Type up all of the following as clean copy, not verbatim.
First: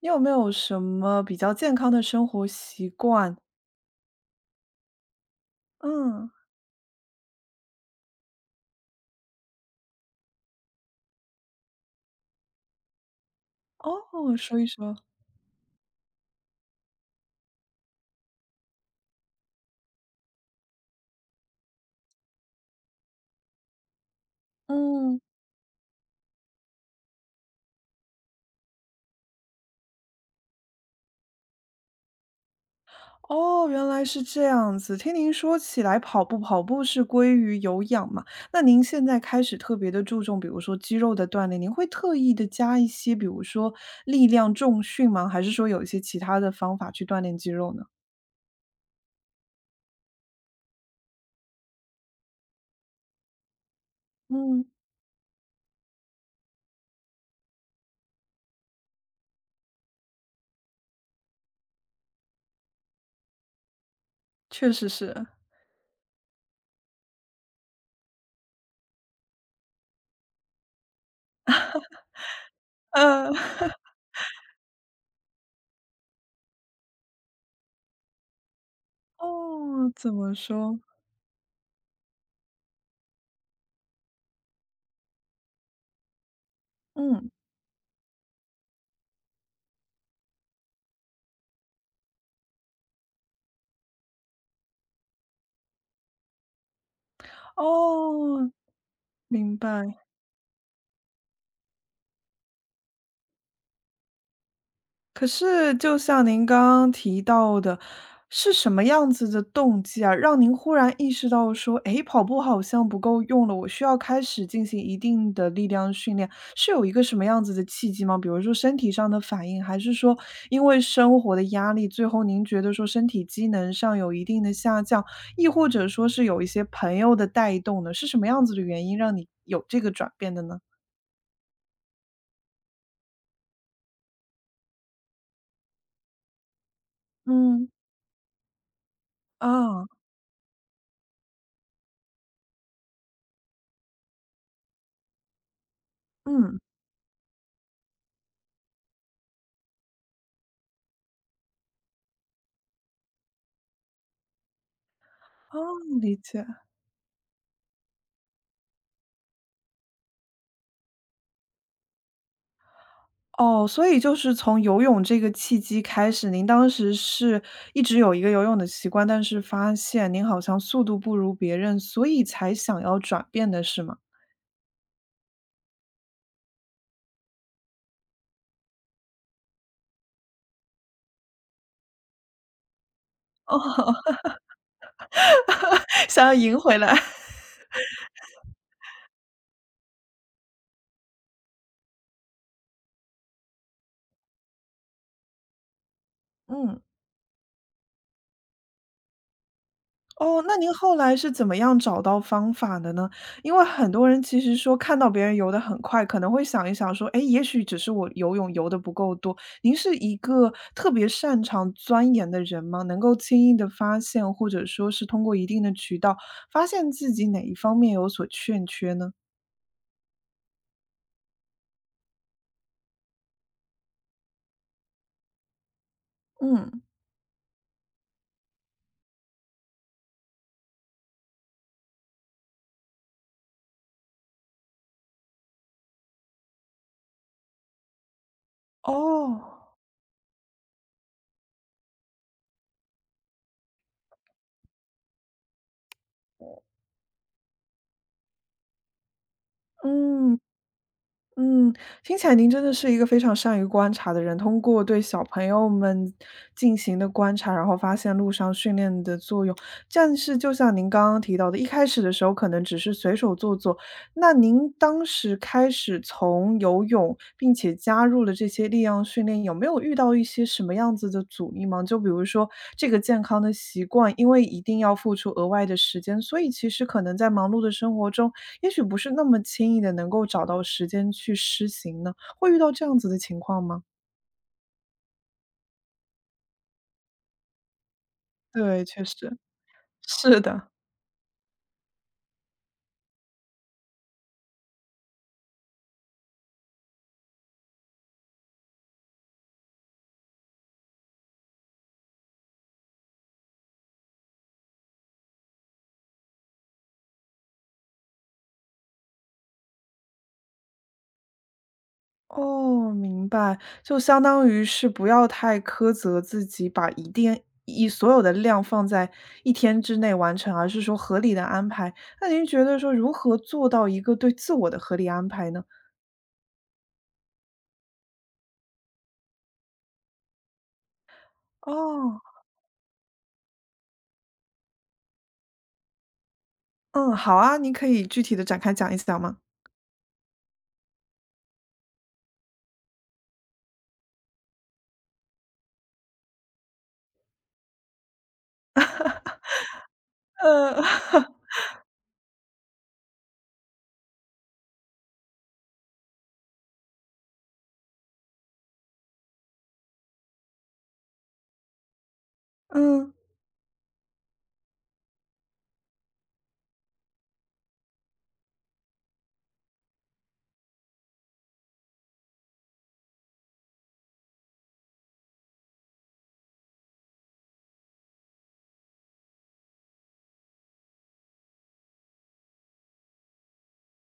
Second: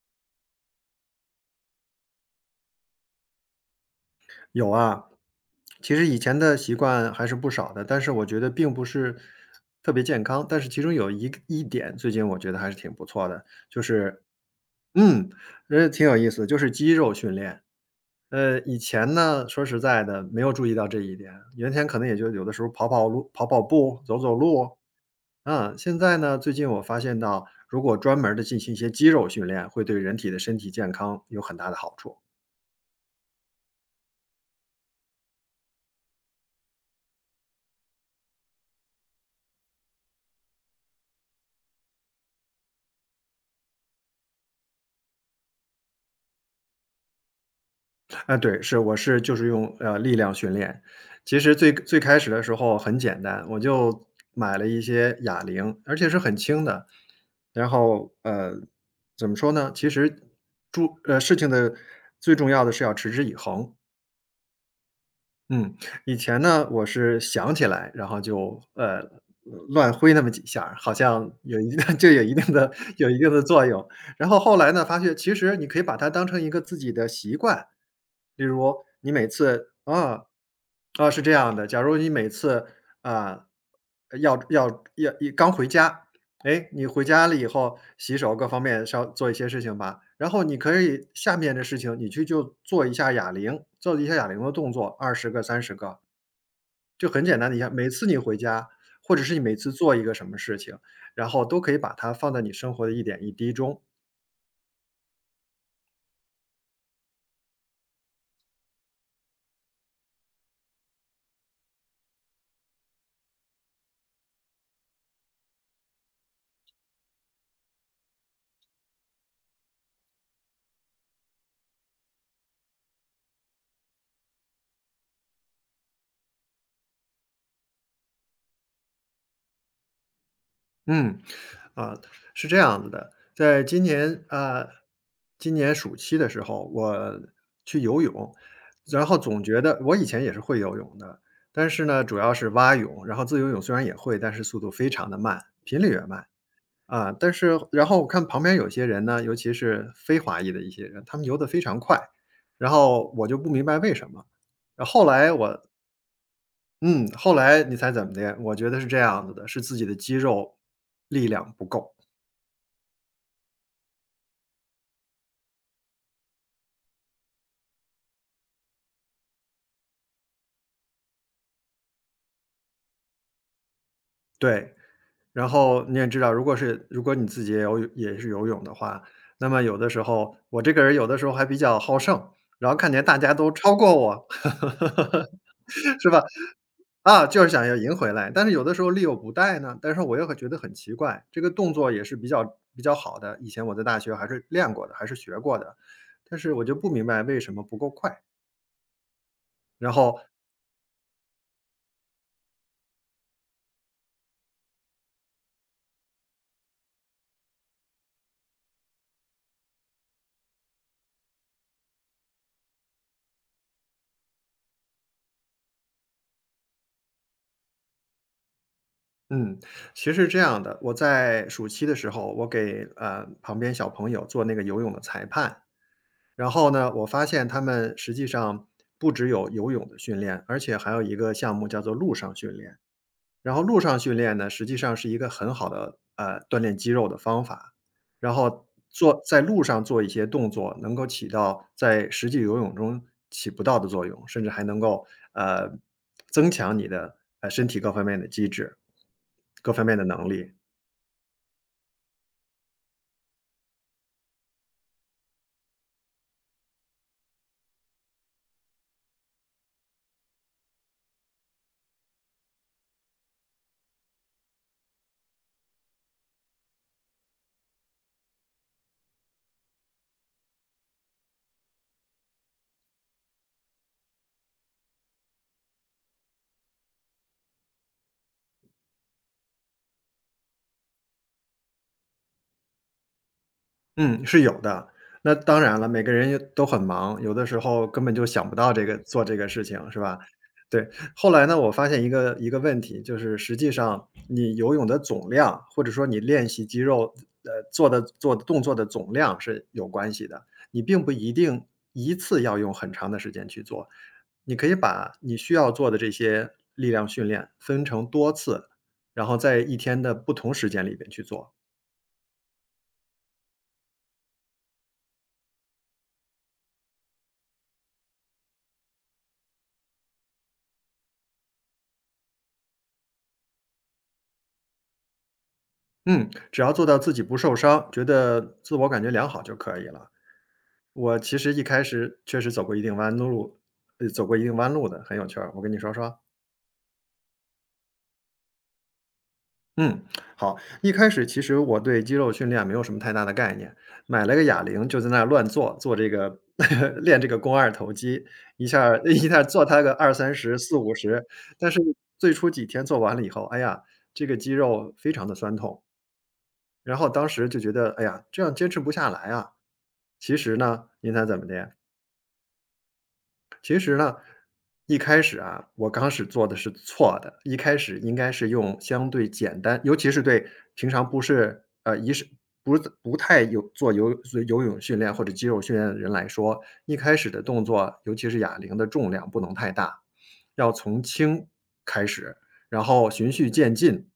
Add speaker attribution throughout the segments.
Speaker 1: 你有没有什么比较健康的生活习惯？
Speaker 2: 有啊，其实以
Speaker 1: 嗯，
Speaker 2: 前的习惯还是不少的，但是我觉得并不是特别健康。但是其中有一点，最近我觉得还是挺不错的，就是
Speaker 1: 哦，说一说。
Speaker 2: 嗯，挺有意思，就是肌肉训练。以前呢，说实在的，没有注意到这一点，原先可能也就有的时候跑跑路、跑跑步、走走路，
Speaker 1: 嗯，
Speaker 2: 现在呢，最近我发现到，如果专门的进行一些肌肉训练，会对人体的身体健康有很大的好处。
Speaker 1: 哦，原来是这样子。听您说起来跑步，跑步是归于有氧嘛，那您现在开始特别的注重，比如说肌肉的锻炼，您会特意的加一些，比如说力量重训吗？还是说有一些其他的方法去锻炼肌肉呢？
Speaker 2: 啊，对，是，就是用，力量训练。其实最最开始的时候很简单，我就买
Speaker 1: 嗯，
Speaker 2: 了一些哑铃，而且是很轻的。然后，怎么说呢？其实事情的最重要的是要持之以恒。
Speaker 1: 确实是。
Speaker 2: 嗯，以前呢，我是想起来，然后就，乱挥那么几下儿好像有一定 就有一定的有一定
Speaker 1: 嗯，
Speaker 2: 的作 用。然后后来呢，发现其实你可以把它当成一个自己的习惯。例如你每次
Speaker 1: 哦，怎
Speaker 2: 啊，
Speaker 1: 么说？
Speaker 2: 啊，是这样的，假如你每次，啊，要要要刚回家哎，你回家
Speaker 1: 嗯，
Speaker 2: 了以后洗手各方面稍做一些事情吧，然后你可以下面的事情你去就做一下哑铃的动作20个、30个，就很简单的一下每次你回
Speaker 1: 哦，
Speaker 2: 家，或者是你
Speaker 1: 明
Speaker 2: 每次做
Speaker 1: 白。
Speaker 2: 一个什么事情，然后都可以把它放在你生活的一点一滴中。
Speaker 1: 可是就像您刚刚提到的，是什么样子的动机啊，让您忽然意识到说，诶，跑步好像不够用了，我需要开始进行一定的力量训练，是有一个什么样子的契机吗？比如说身体上的反应，还是说因为生活的压力，最后您觉得说身体机能上有一定的下降，亦或者说是有一些朋友的带动呢？是什么样子的原因让你有这个转变的呢？
Speaker 2: 嗯，啊，是这样子的，在今年啊，今年暑期的时候，我
Speaker 1: 嗯。
Speaker 2: 去游泳，然后总觉得
Speaker 1: 啊，
Speaker 2: 我以前也是会游泳的，但是呢，主要是蛙泳，然后自由泳虽然也会，但是速度非常的慢，频率也慢
Speaker 1: 嗯，
Speaker 2: 啊。然后我看旁边有些人呢，尤其是非华裔的一些人，他们游得非常快，然后我就不明白为什么。然后后来我，
Speaker 1: 哦，理解。
Speaker 2: 嗯，后来你猜怎么的？我觉得是这样子的，是自己的肌肉力量不够。
Speaker 1: 哦，所以就是从游泳这个契机开始，您当时是一直有一个游泳的习惯，但是发现您好像速度不如别人，所以才想要转变的是吗？
Speaker 2: 对，然后你也知道，如果你自己也是游泳的话，那么有的时候我这个人有的时候还比较好胜，然后看见大家都超
Speaker 1: 哦，
Speaker 2: 过我，是吧？
Speaker 1: 想要赢回来，
Speaker 2: 啊，就是想要赢回来，但是有的时候力有不逮呢，但是我又会觉得很奇怪，这个动作也是比较好的，以前我在大学还是练过的，还是学过的，但 是我就
Speaker 1: 嗯。
Speaker 2: 不明白为什么不够快，然后
Speaker 1: 哦，那您后来是怎么样找到方法的呢？因为很多人其实说看到别人游得很快，可能会想一想说，哎，也许只是我游泳游得不够多。您是一个特别擅长钻研的人吗？能够轻易地发现，或者说是通过一定的渠道发现自己哪一方面有所欠缺呢？
Speaker 2: 嗯，其实是这样的，我在暑期的时候，我给旁边小朋友做那个游泳的裁判，然后
Speaker 1: 嗯。
Speaker 2: 呢，我发现他们实际上不只有游泳的训练，而且还有一个项目叫做陆上训练。然后路上训练呢，实际上是一个很好的，锻炼肌肉的方法。然后在路
Speaker 1: 哦，
Speaker 2: 上做一些动作，能够起到在实际游泳中起不到的作用，甚至还能够，呃，增强你的，身体各方面的机制，各方面的能
Speaker 1: 嗯，
Speaker 2: 力。
Speaker 1: 嗯，听起来您真的是一个非常善于观察的人。通过对小朋友们进行的观察，然后发现路上训练的作用。但是就像您刚刚提到的，一开始的时候可能只是随手做做。那您当时开始从游泳，并且加入了这些力量训练，有没有遇到一些什么样子的阻力吗？就比如说这个健康的习惯，因为一定要付出额外的时间，所以其实可能在忙碌的生活中。也许不是那么轻易的能够找到时间去施行呢？会遇到这样子的情况吗？
Speaker 2: 嗯，是有的。那当然了，每个人也都很忙，有的时候根本就想不到
Speaker 1: 对，
Speaker 2: 这个
Speaker 1: 确
Speaker 2: 做
Speaker 1: 实，
Speaker 2: 这个事情，是吧？
Speaker 1: 是的。
Speaker 2: 对，后来呢，我发现一个问题，就是实际上你游泳的总量，或者说你练习肌肉，做的动作的总量是有关系的。你并不一定一次要用很长的时间去做，你可以把你需要做的这些力量训练分成多次，然后在一天的不同时间里边去做。
Speaker 1: 哦，明白，就相当于是不要太苛责自己，把一定一所有的量放在一天之内完成，而是说合理的安排。那您觉得说如何做到一个对自我的合理安排呢？
Speaker 2: 嗯，只要做到自己不受伤，觉得自我感觉良好就可以了。我其实一开
Speaker 1: 哦，
Speaker 2: 始确实走过一定弯路，走过一定弯路的，很有趣儿，我跟你说说。
Speaker 1: 嗯，好啊，您可以具体的展开讲一讲吗？
Speaker 2: 嗯，好，一开始其实我对肌肉训练没有什么太大的概念，买了个哑铃就在那儿乱做，做这个 练这个肱二头肌，一下儿 一下儿做它个二三十、四
Speaker 1: 呃，
Speaker 2: 五十，但是最初几天做完了以后，哎呀，这个肌肉非常的酸痛，然后当时就觉得，哎呀，这样坚持不下来啊，其实呢，您猜怎么的呀？
Speaker 1: 嗯。
Speaker 2: 其实呢，一开始啊，我刚开始做的是错的，一开始应该是用相对简单，尤其是对平常不是呃，一是不是，不太有做游泳训练或者肌肉训练的人来说，一开始的动作，尤其是哑铃的重量不能太大，要从轻开始，然后循序渐进，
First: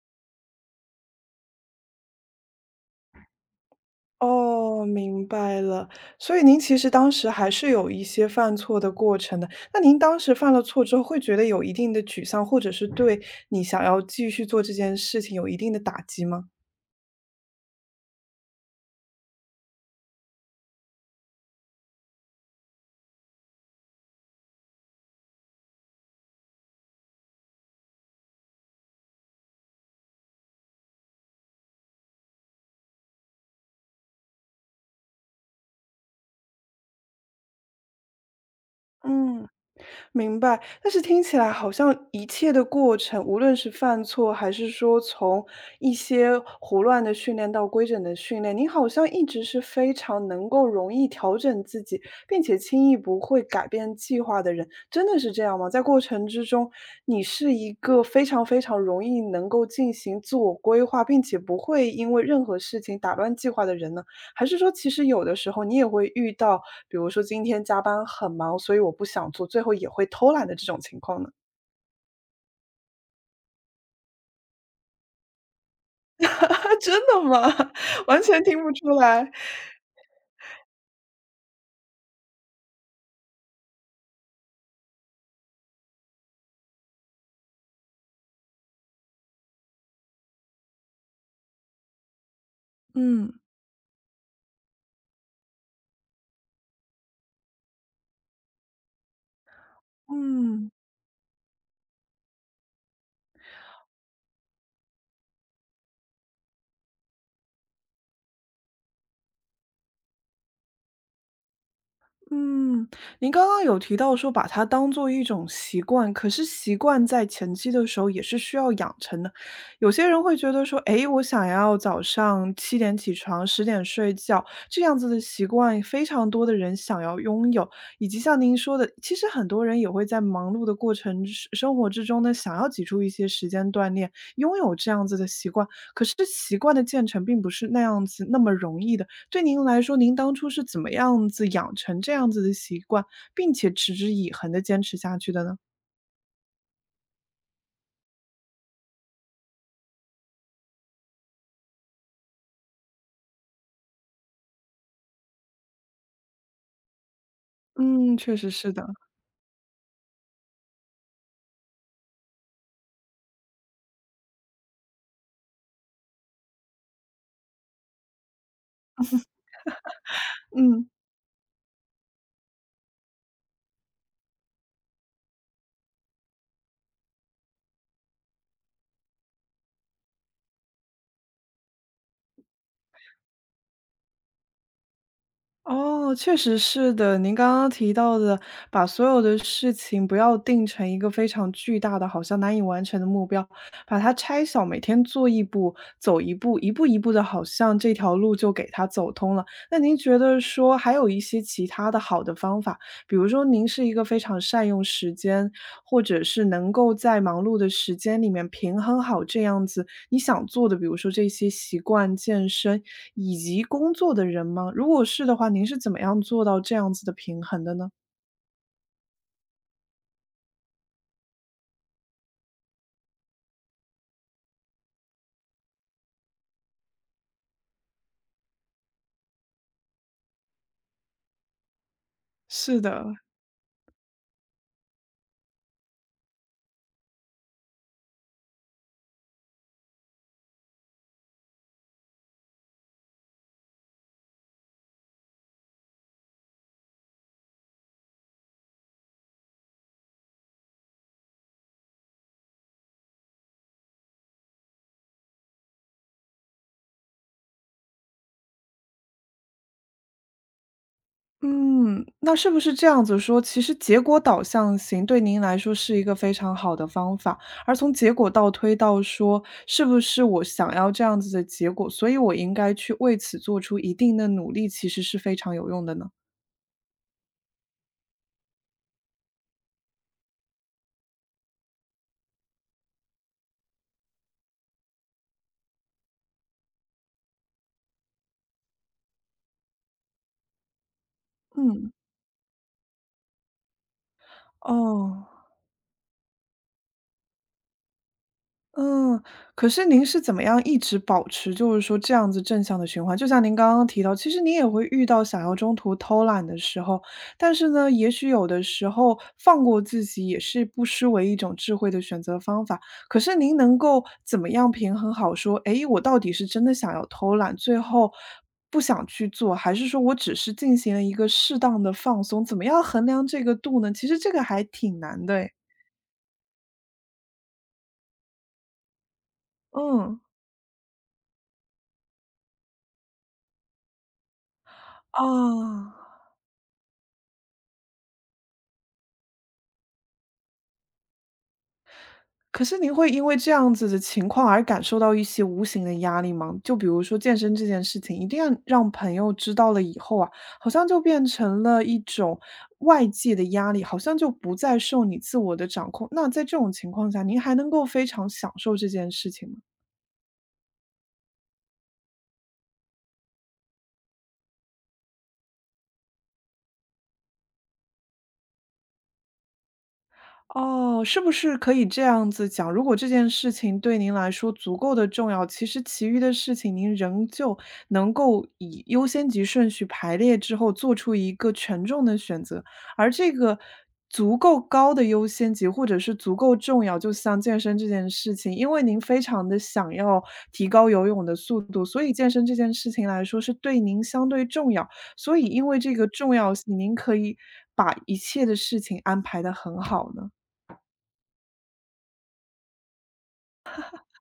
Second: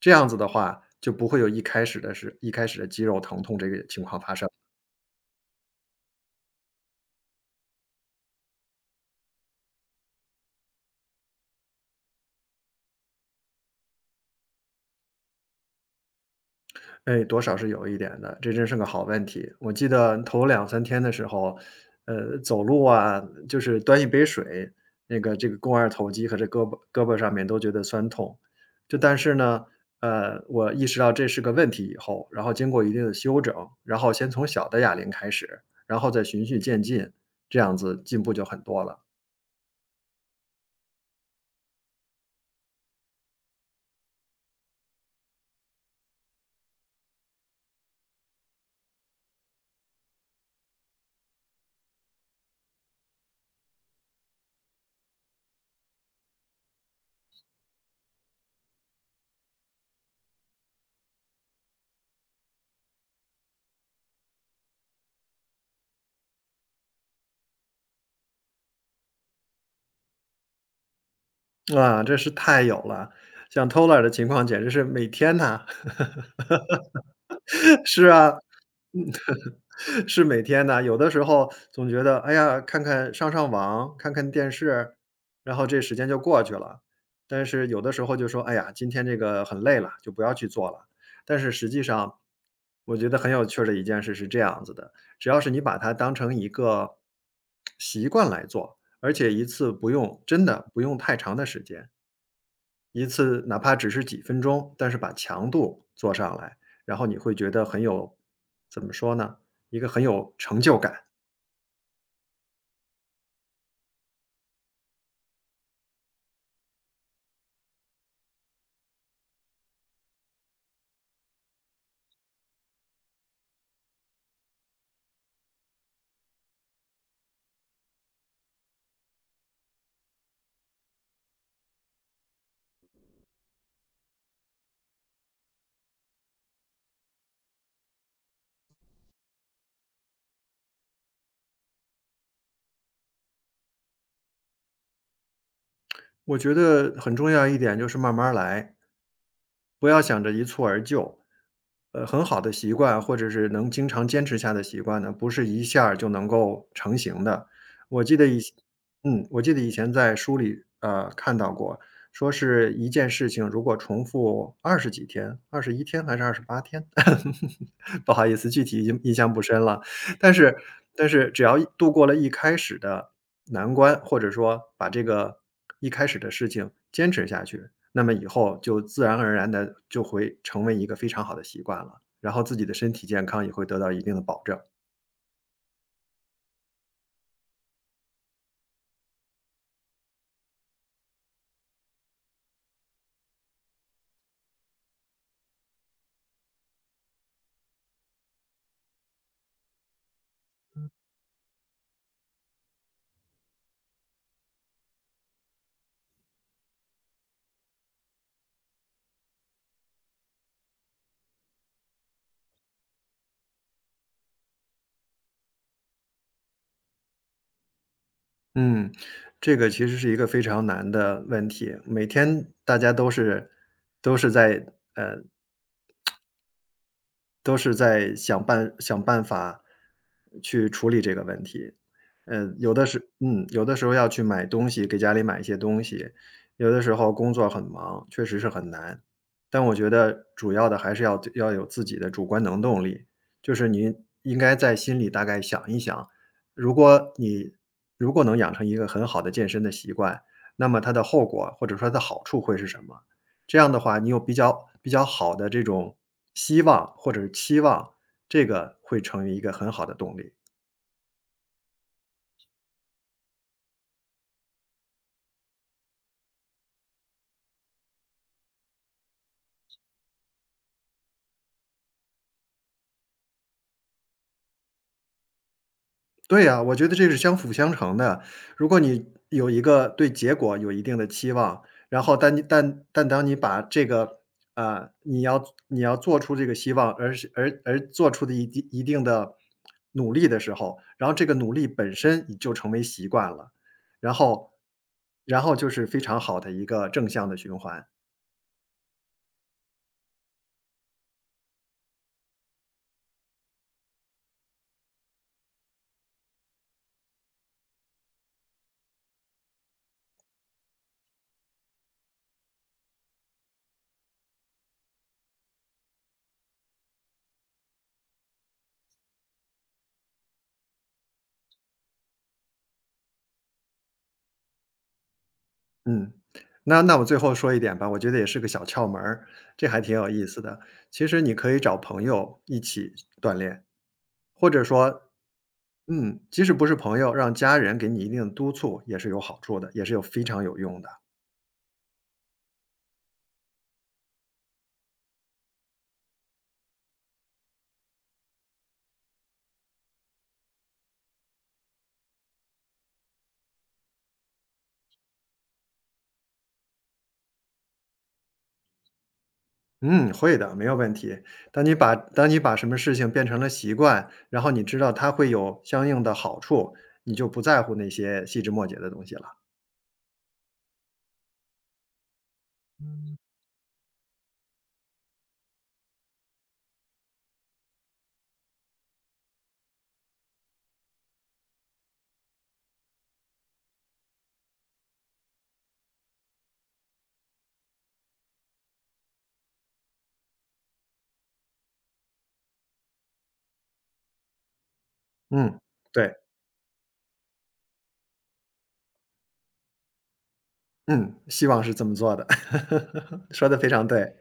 Speaker 2: 这样子的话，就不会有一开始的肌肉疼痛这个情况发生。
Speaker 1: 哦，明白了。所以您其实当时还是有一些犯错的过程的。那您当时犯了错之后，会觉得有一定的沮丧，或者是对你想要继续做这件事情有一定的打击吗？
Speaker 2: 哎，多少是有一点的，这真是个好问题。我记得头两三天的时候，走路啊，就是端一杯水，那个这个肱二头肌和这胳膊上面都觉得酸痛。但是呢，我意识到这是个问题以后，然后经过一定的修整，然后先从小的哑铃开始，然后再循序渐进，这样子进步就很多了。
Speaker 1: 嗯，明白。但是听起来好像一切的过程，无论是犯错，还是说从一些胡乱的训练到规整的训练，你好像一直是非常能够容易调整自己，并且轻易不会改变计划的人，真的是这样吗？在过程之中，你是一个非常非常容易能够进行自我规划，并且不会因为任何事情打乱计划的人呢？还是说其实有的时候你也会遇到，比如说今天加班很忙，所以我不想做，最后也会偷懒的这种情况呢？
Speaker 2: 啊，这是太有了，像 Toller 的情况简直是每天呐，
Speaker 1: 真的吗？
Speaker 2: 是
Speaker 1: 完
Speaker 2: 啊。
Speaker 1: 全听不出来。
Speaker 2: 是每天的，有的时候总觉得，哎呀，看看上上网，看看电视，然后这时间就过去了。但是有的时候就说，哎呀，今天这个很累了，就不要去做了。但是实际上，我觉得
Speaker 1: 嗯
Speaker 2: 很有趣儿的一件事是这样子的，只要是你把它当成一个习惯来做，而且一次不用真的
Speaker 1: 嗯。
Speaker 2: 不用太长的时间。一次哪怕只是几分钟，但是把强度做上来，然后你会觉得很有，怎么说呢，一个很有成就感。
Speaker 1: 嗯，您刚刚有提到说把它当做一种习惯，可是习惯在前期的时候也是需要养成的。有些人会觉得说，诶，我想要早上7点起床，10点睡觉，这样子的习惯，非常多的人想要拥有。以及像您说的，其实很多人也会在忙碌的过程之生活之中呢，想要挤出一些时间锻炼，拥有这样子的习惯。可是习惯的建成并不是那样子那么容易的。对您来说，您当初是怎么样子养成这样子的习惯，并且持之以恒地坚持下去的呢？
Speaker 2: 我觉得很重要一点就是慢慢儿来，不要想着一蹴而就。很好的习惯或者是能经常坚持下的习惯呢，不是一下儿就能够成型的。我
Speaker 1: 嗯，
Speaker 2: 记得
Speaker 1: 确
Speaker 2: 以
Speaker 1: 实
Speaker 2: 前
Speaker 1: 是的，
Speaker 2: 我记得以前在书里，看到过，说是一件事情如果重复二十几天21天还是28天？不好意思，具体已经印象不深了。但是
Speaker 1: 嗯。
Speaker 2: 只要一度过了一开始的难关，或者说把这个一开始的事情坚持下去，那么以后就自然而然的就会成为一个非常好的习惯了，然后自己的身体健康也会得到一定的保证。
Speaker 1: 哦，确实是的。您刚刚提到的，把所有的事情不要定成一个非常巨大的、好像难以完成的目标，把它拆小，每天做一步，走一步，一步一步的，好像这条路就给它走通了。那您觉得说还有一些其他的好的方法，比如说您是一个非常善用时间，或者是能够在忙碌的时间里面平衡好这样子。你想做的，比如说这些习惯、健身以及工作的人吗？如果是的话，您是怎么样做到这样子的平衡的呢？
Speaker 2: 嗯，这个其实是一个非常难的问题，每天大家都是都是在都是在想办法去处理这个问题。
Speaker 1: 是的，
Speaker 2: 有的时候要去买东西，给家里买一些东西，有的时候工作很忙，确实是很难。但我觉得主要的还是要有自己的主观能动力，就是你应该在心里大概想一想，如果你如果能养成一个很好的健身的习惯，那么它的后果或者说它的好处会是什么？这样的话，你有比较好的这种希望或者是期望，这个会成为一个很好的动力。
Speaker 1: 嗯，那是不是这样子说，其实结果导向型对您来说是一个非常好的方法，而从结果倒推到说，是不是我想要这样子的结果，所以我应该去为此做出一定的努力，其实是非常有用的呢？
Speaker 2: 对呀，我觉得这是相辅相成的。如果你有一个对结果有一定的期望，然后但你但但当你把这个，啊，你要做出这个希望，而是而而做出的一定的努力的时候，然后这个努力
Speaker 1: 嗯，
Speaker 2: 本身你就成为习惯了，然后
Speaker 1: 哦。
Speaker 2: 然后就是非常好的一个正向的循环。
Speaker 1: 嗯，可是您是怎么样一直保持就是说这样子正向的循环？就像您刚刚提到，其实您也会遇到想要中途偷懒的时候，但是呢，也许有的时候放过自己也是不失为一种智慧的选择方法。可是您能够怎么样平衡好说，诶，我到底是真的想要偷懒，最后不想去做，还是说我只是进行了一个适当的放松？怎么样衡量这个度呢？其实这个还挺难的诶，
Speaker 2: 嗯，那我最后说一点吧，我觉得也是个小窍门儿，这还挺有
Speaker 1: 嗯，
Speaker 2: 意思的。其实你可以找朋友一起锻炼，或者说，
Speaker 1: 啊。
Speaker 2: 即使不是朋友，让家人给你一定的督促也是有好处的，也是有非常有用的。
Speaker 1: 可是您会因为这样子的情况而感受到一些无形的压力吗？就比如说健身这件事情，一定要让朋友知道了以后啊，好像就变成了一种外界的压力，好像就不再受你自我的掌控。那在这种情况下，您还能够非常享受这件事情吗？
Speaker 2: 嗯，会的，没有问题。当你把什么事情变成了习惯，然后你知道它会有相应的好处，你就不在乎那些细枝末节的东西了。
Speaker 1: 哦，是不是可以这样子讲，如果这件事情对您来说足够的重要，其实其余的事情您仍旧能够以优先级顺序排列之后做出一个权重的选择。而这个足够高的优先级或者是足够重要，就像健身这件事情，因为您非常的想要提高游泳的速度，所以健身这件事情来说是对您相对重要。所以
Speaker 2: 嗯，
Speaker 1: 因为这个
Speaker 2: 对，
Speaker 1: 重要性，您可以把一切的事情安排得很好呢？
Speaker 2: 嗯，希望是这么做的，说的非常对。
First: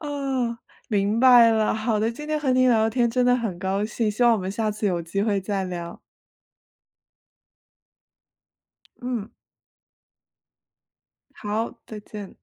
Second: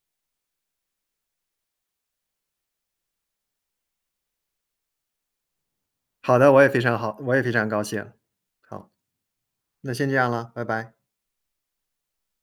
Speaker 1: 哦，明白了。好的，今天和您聊天真的很高兴，希望我们下次有机会再聊。
Speaker 2: 好的，我也非常好，我也非常高兴。好，
Speaker 1: 嗯，
Speaker 2: 那先这样了，拜拜。
Speaker 1: 好，再见。